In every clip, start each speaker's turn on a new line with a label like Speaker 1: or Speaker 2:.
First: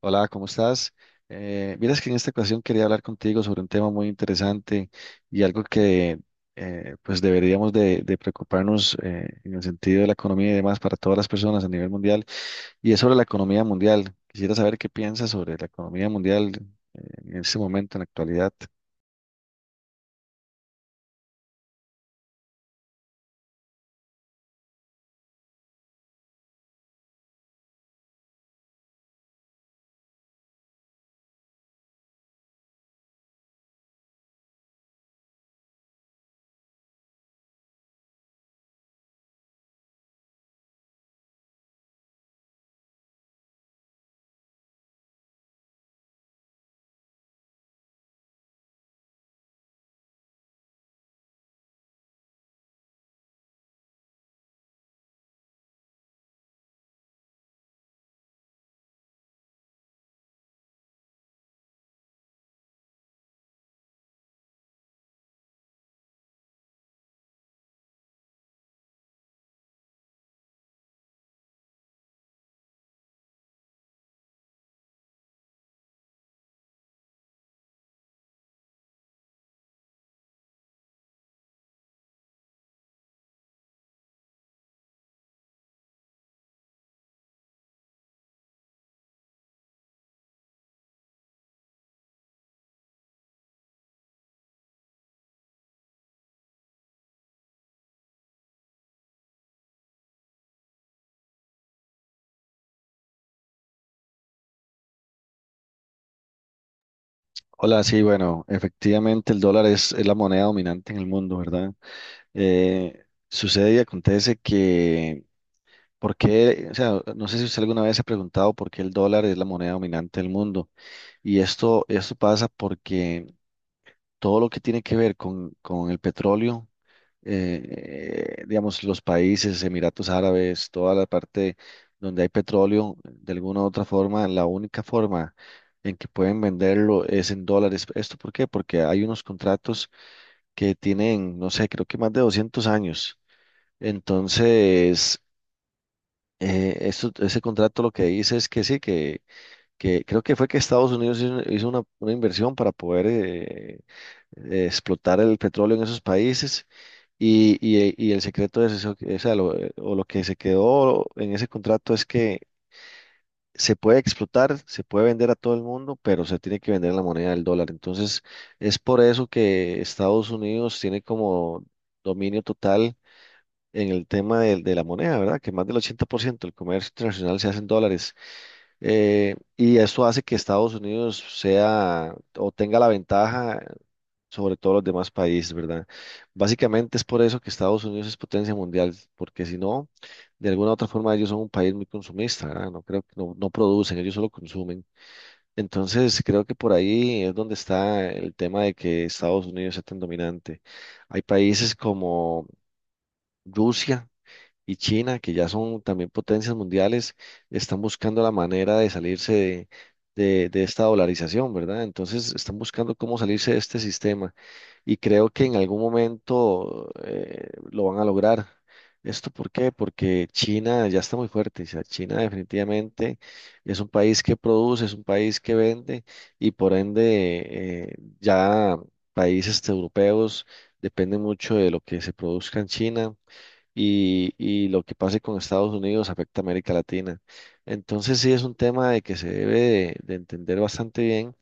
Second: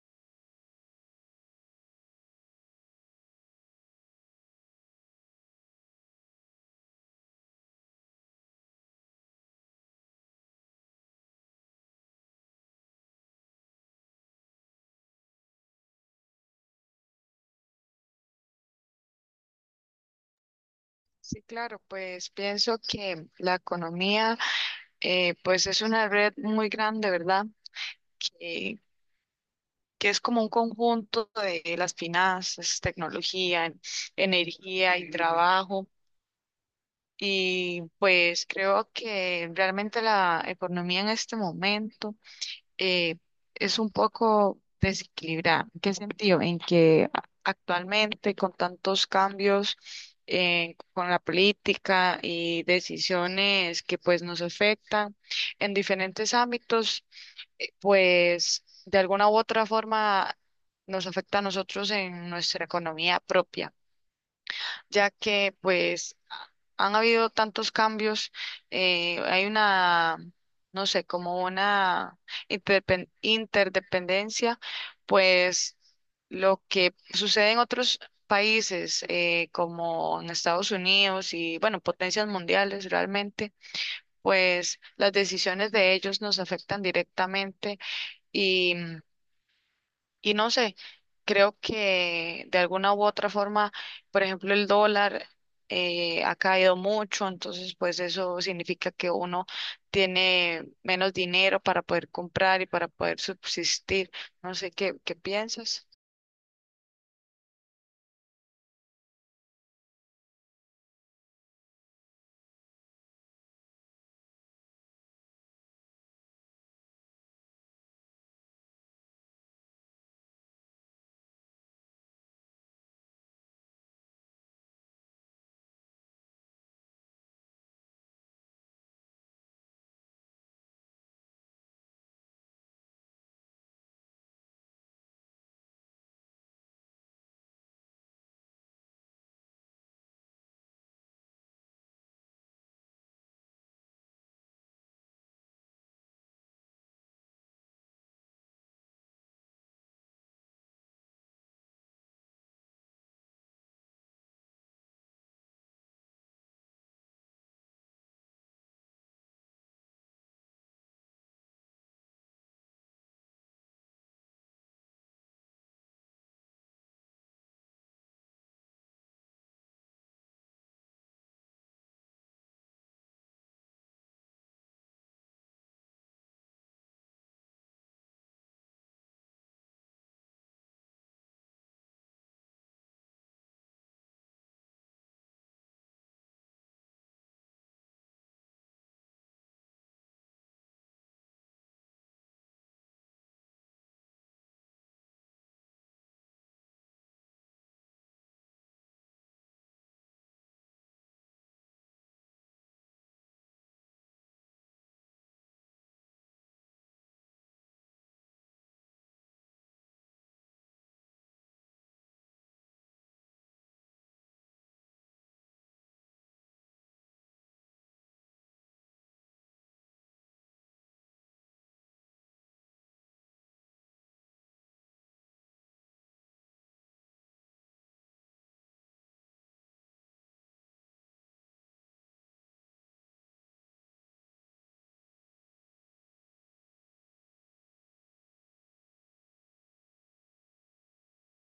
Speaker 1: Hola, ¿cómo estás? Vieras que en esta ocasión quería hablar contigo sobre un tema muy interesante y algo que pues deberíamos de preocuparnos, en el sentido de la economía y demás para todas las personas a nivel mundial, y es sobre la economía mundial. Quisiera saber qué piensas sobre la economía mundial eh, en este momento, en la actualidad.
Speaker 2: Sí, claro, pues pienso que la economía, pues es una red muy grande, ¿verdad? Que, que es como un conjunto de las finanzas, tecnología, energía y trabajo. Y pues creo que realmente la economía en este momento eh, es un poco desequilibrada. ¿En qué sentido? En que actualmente con tantos cambios, con la política y decisiones que pues nos afectan en diferentes ámbitos, pues de alguna u otra forma nos afecta a nosotros en nuestra economía propia, ya que pues han habido tantos cambios. Hay una, no sé, como una interdependencia, pues lo que sucede en otros países, como en Estados Unidos y, bueno, potencias mundiales realmente, pues las decisiones de ellos nos afectan directamente y, no sé, creo que de alguna u otra forma, por ejemplo, el dólar ha caído mucho. Entonces pues eso significa que uno tiene menos dinero para poder comprar y para poder subsistir. No sé qué, qué piensas.
Speaker 1: Hola, sí, bueno, efectivamente el dólar es la moneda dominante en el mundo, ¿verdad? Eh, Sucede y acontece que ¿por qué? O sea, no sé si usted alguna vez se ha preguntado por qué el dólar es la moneda dominante del mundo. Y esto pasa porque todo lo que tiene que ver con el petróleo, digamos, los países, Emiratos Árabes, toda la parte donde hay petróleo, de alguna u otra forma, la única forma en que pueden venderlo es en dólares. ¿Esto por qué? Porque hay unos contratos que tienen, no sé, creo que más de 200 años. Entonces, ese contrato lo que dice es que sí, que creo que fue que Estados Unidos hizo una inversión para poder explotar el petróleo en esos países y, y el secreto es eso, que, o sea, lo que se quedó en ese contrato es que se puede explotar, se puede vender a todo el mundo, pero se tiene que vender en la moneda del dólar. Entonces, es por eso que Estados Unidos tiene como dominio total en el tema de la moneda, ¿verdad? Que más del 80% del comercio internacional se hace en dólares, y esto hace que Estados Unidos sea o tenga la ventaja sobre todos los demás países, ¿verdad? Básicamente es por eso que Estados Unidos es potencia mundial, porque si no, de alguna u otra forma ellos son un país muy consumista, ¿verdad? No, creo que no, no producen, ellos solo consumen. Entonces, creo que por ahí es donde está el tema de que Estados Unidos sea tan dominante. Hay países como Rusia y China, que ya son también potencias mundiales, están buscando la manera de salirse de esta dolarización, ¿verdad? Entonces están buscando cómo salirse de este sistema y creo que en algún momento, lo van a lograr. ¿Esto por qué? Porque China ya está muy fuerte. O sea, China definitivamente es un país que produce, es un país que vende, y por ende, ya países este, europeos, dependen mucho de lo que se produzca en China, y lo que pase con Estados Unidos afecta a América Latina. Entonces sí es un tema de que se debe de entender bastante bien,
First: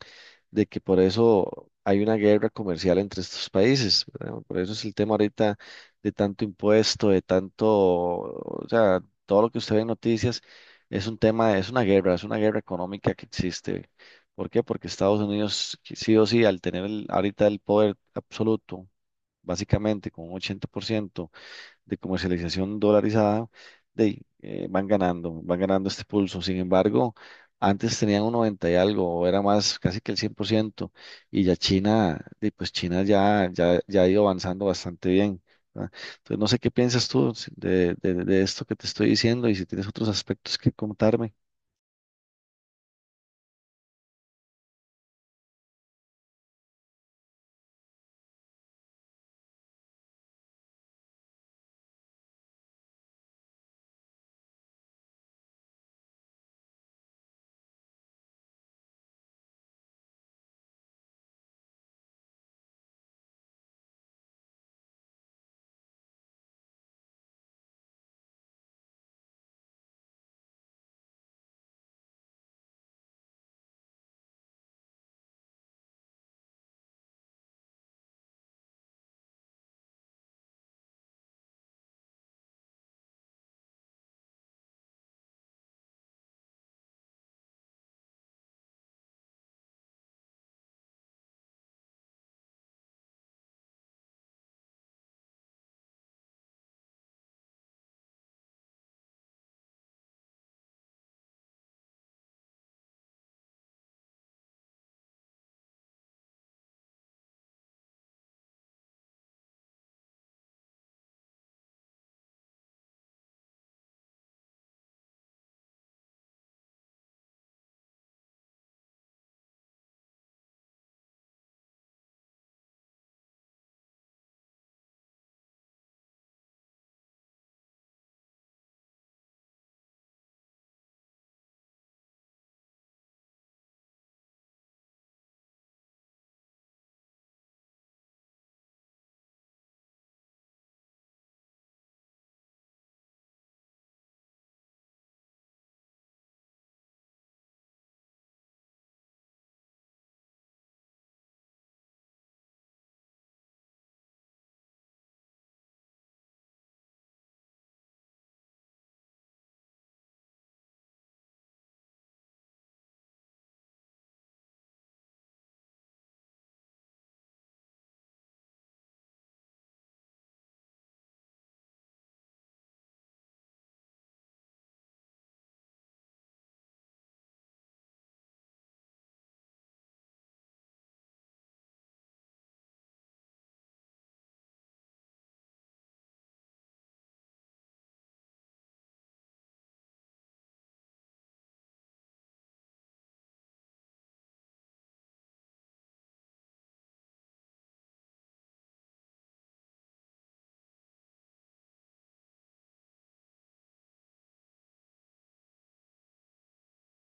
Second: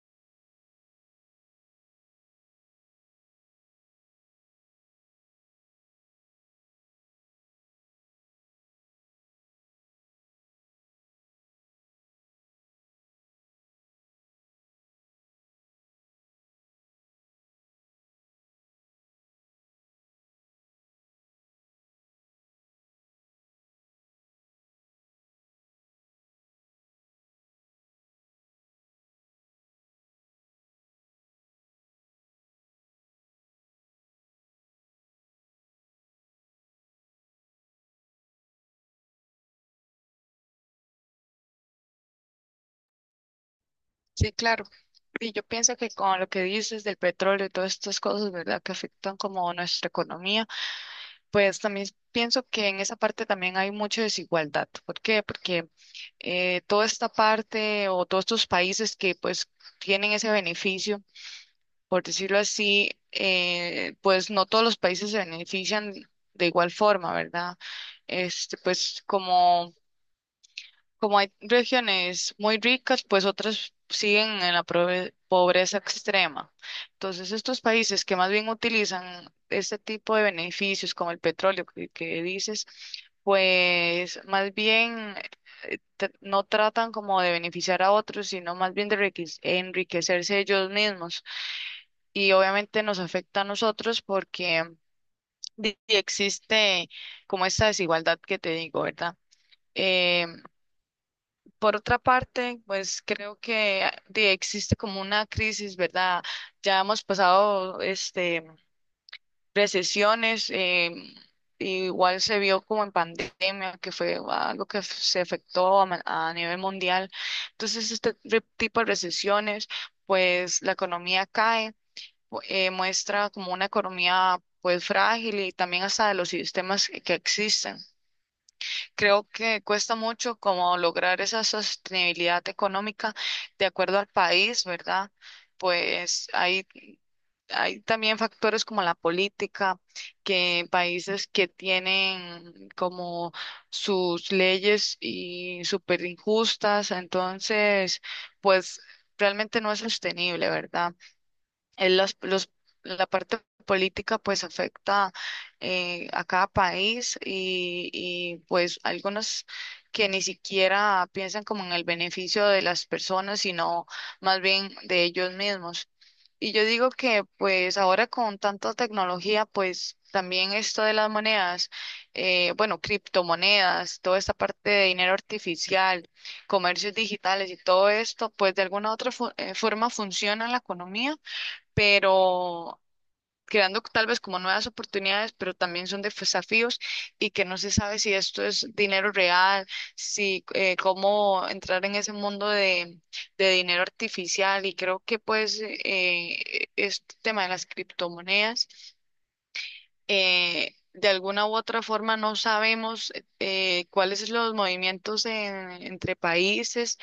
Speaker 1: de que por eso hay una guerra comercial entre estos países, ¿verdad? Por eso es el tema ahorita de tanto impuesto, de tanto, o sea, todo lo que usted ve en noticias es un tema, es una guerra económica que existe. ¿Por qué? Porque Estados Unidos sí o sí, al tener ahorita el poder absoluto, básicamente con un 80% de comercialización dolarizada, van ganando este pulso. Sin embargo, antes tenían un 90 y algo, o era más casi que el 100%, y ya China, de, pues China ya, ya, ya ha ido avanzando bastante bien. ¿Verdad? Entonces, no sé qué piensas tú si, de esto que te estoy diciendo y si tienes otros aspectos que contarme.
Speaker 2: Sí, claro. Y yo pienso que con lo que dices del petróleo y todas estas cosas, ¿verdad?, que afectan como nuestra economía, pues también pienso que en esa parte también hay mucha desigualdad. ¿Por qué? Porque toda esta parte o todos estos países que pues tienen ese beneficio, por decirlo así, pues no todos los países se benefician de igual forma, ¿verdad? Este, pues como como hay regiones muy ricas, pues otras siguen en la pobreza extrema. Entonces, estos países que más bien utilizan este tipo de beneficios, como el petróleo que dices, pues más bien, no tratan como de beneficiar a otros, sino más bien de enriquecerse ellos mismos. Y obviamente nos afecta a nosotros porque existe como esta desigualdad que te digo, ¿verdad? Eh, por otra parte, pues creo que existe como una crisis, ¿verdad? Ya hemos pasado este, recesiones. Igual se vio como en pandemia, que fue algo que se afectó a, a nivel mundial. Entonces, este tipo de recesiones, pues la economía cae, muestra como una economía pues frágil y también hasta de los sistemas que existen. Creo que cuesta mucho como lograr esa sostenibilidad económica de acuerdo al país, ¿verdad? Pues hay también factores como la política, que países que tienen como sus leyes y súper injustas. Entonces, pues realmente no es sostenible, ¿verdad? eh, los, los- la parte política pues afecta, a cada país, y pues algunos que ni siquiera piensan como en el beneficio de las personas, sino más bien de ellos mismos. Y yo digo que pues ahora con tanta tecnología, pues también esto de las monedas, bueno, criptomonedas, toda esta parte de dinero artificial, comercios digitales y todo esto, pues de alguna u otra forma funciona en la economía, pero creando tal vez como nuevas oportunidades, pero también son desafíos, y que no se sabe si esto es dinero real, si, cómo entrar en ese mundo de dinero artificial. Y creo que pues este tema de las criptomonedas, de alguna u otra forma no sabemos cuáles son los movimientos entre países,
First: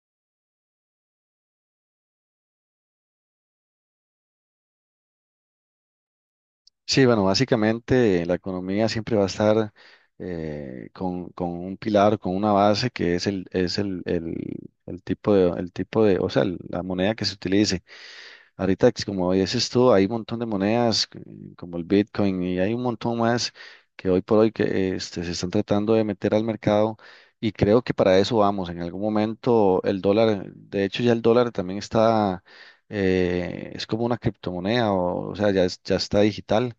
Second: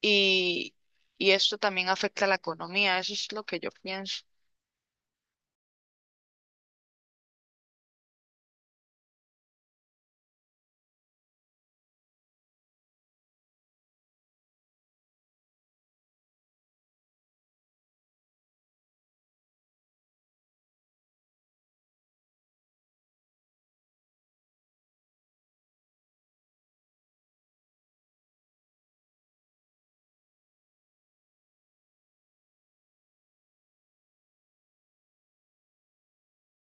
Speaker 2: y, y esto también afecta a la economía. Eso es lo que yo pienso.
Speaker 1: Sí, bueno, básicamente la economía siempre va a estar, con un pilar, con una base que es el tipo de, o sea, la moneda que se utilice. Ahorita, como dices tú, hay un montón de monedas, como el Bitcoin, y hay un montón más que hoy por hoy que se están tratando de meter al mercado, y creo que para eso vamos. En algún momento el dólar, de hecho ya el dólar también está, es como una criptomoneda, o sea, ya, ya está digital.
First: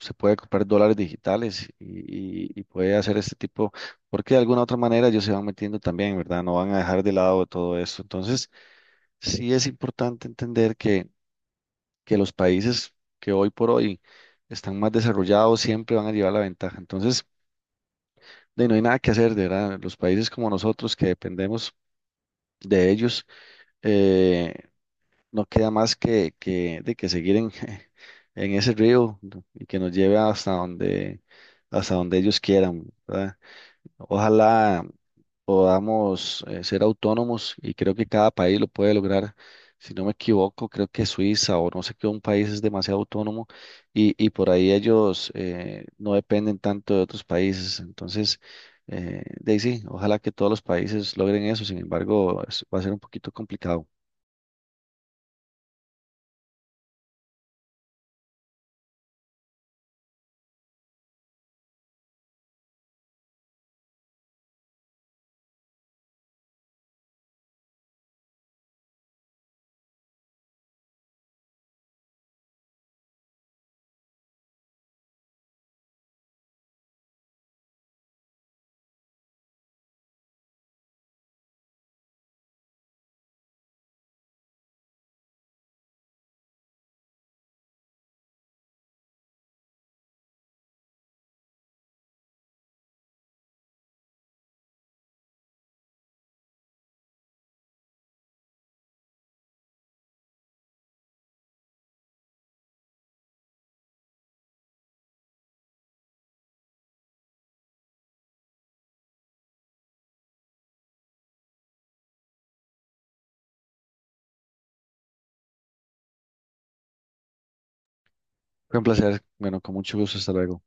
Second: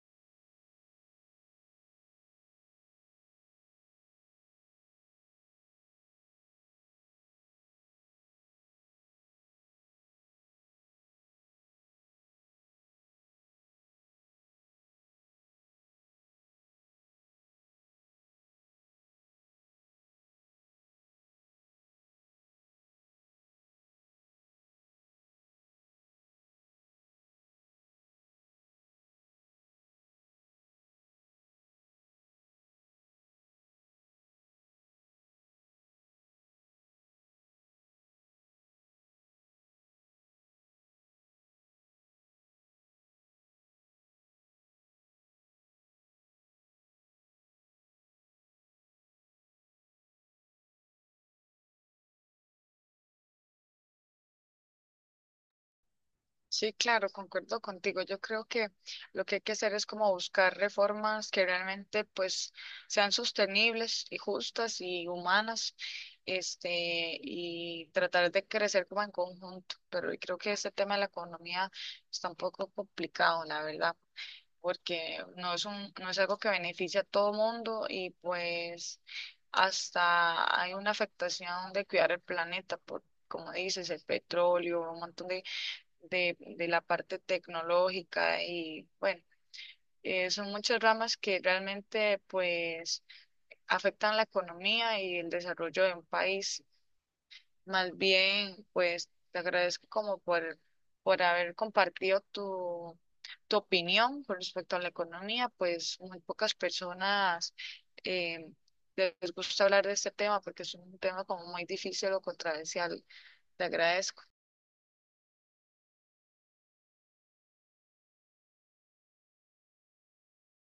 Speaker 1: Se puede comprar dólares digitales y, y puede hacer este tipo, porque de alguna otra manera ellos se van metiendo también, ¿verdad? No van a dejar de lado todo esto. Entonces, sí es importante entender que los países que hoy por hoy están más desarrollados siempre van a llevar la ventaja. Entonces, de, no hay nada que hacer, de verdad. Los países como nosotros que dependemos de ellos, eh, no queda más que, de que seguir en, en ese río, ¿no?, y que nos lleve hasta donde ellos quieran, ¿verdad? Ojalá podamos, ser autónomos, y creo que cada país lo puede lograr. Si no me equivoco, creo que Suiza o no sé qué, un país es demasiado autónomo, y por ahí ellos, no dependen tanto de otros países. Entonces, de ahí sí, ojalá que todos los países logren eso. Sin embargo, va a ser un poquito complicado.
Speaker 2: Sí, claro, concuerdo contigo. Yo creo que lo que hay que hacer es como buscar reformas que realmente pues sean sostenibles y justas y humanas, este, y tratar de crecer como en conjunto. Pero yo creo que este tema de la economía está un poco complicado, la verdad, porque no es un, no es algo que beneficia a todo mundo, y pues hasta hay una afectación de cuidar el planeta por, como dices, el petróleo, un montón de de la parte tecnológica. Y bueno, son muchas ramas que realmente pues afectan la economía y el desarrollo de un país. Más bien, pues te agradezco como por haber compartido tu, tu opinión con respecto a la economía. Pues muy pocas personas, eh, les gusta hablar de este tema porque es un tema como muy difícil o controversial. Te agradezco.
Speaker 1: Fue un placer. Bueno, con mucho gusto. Hasta luego.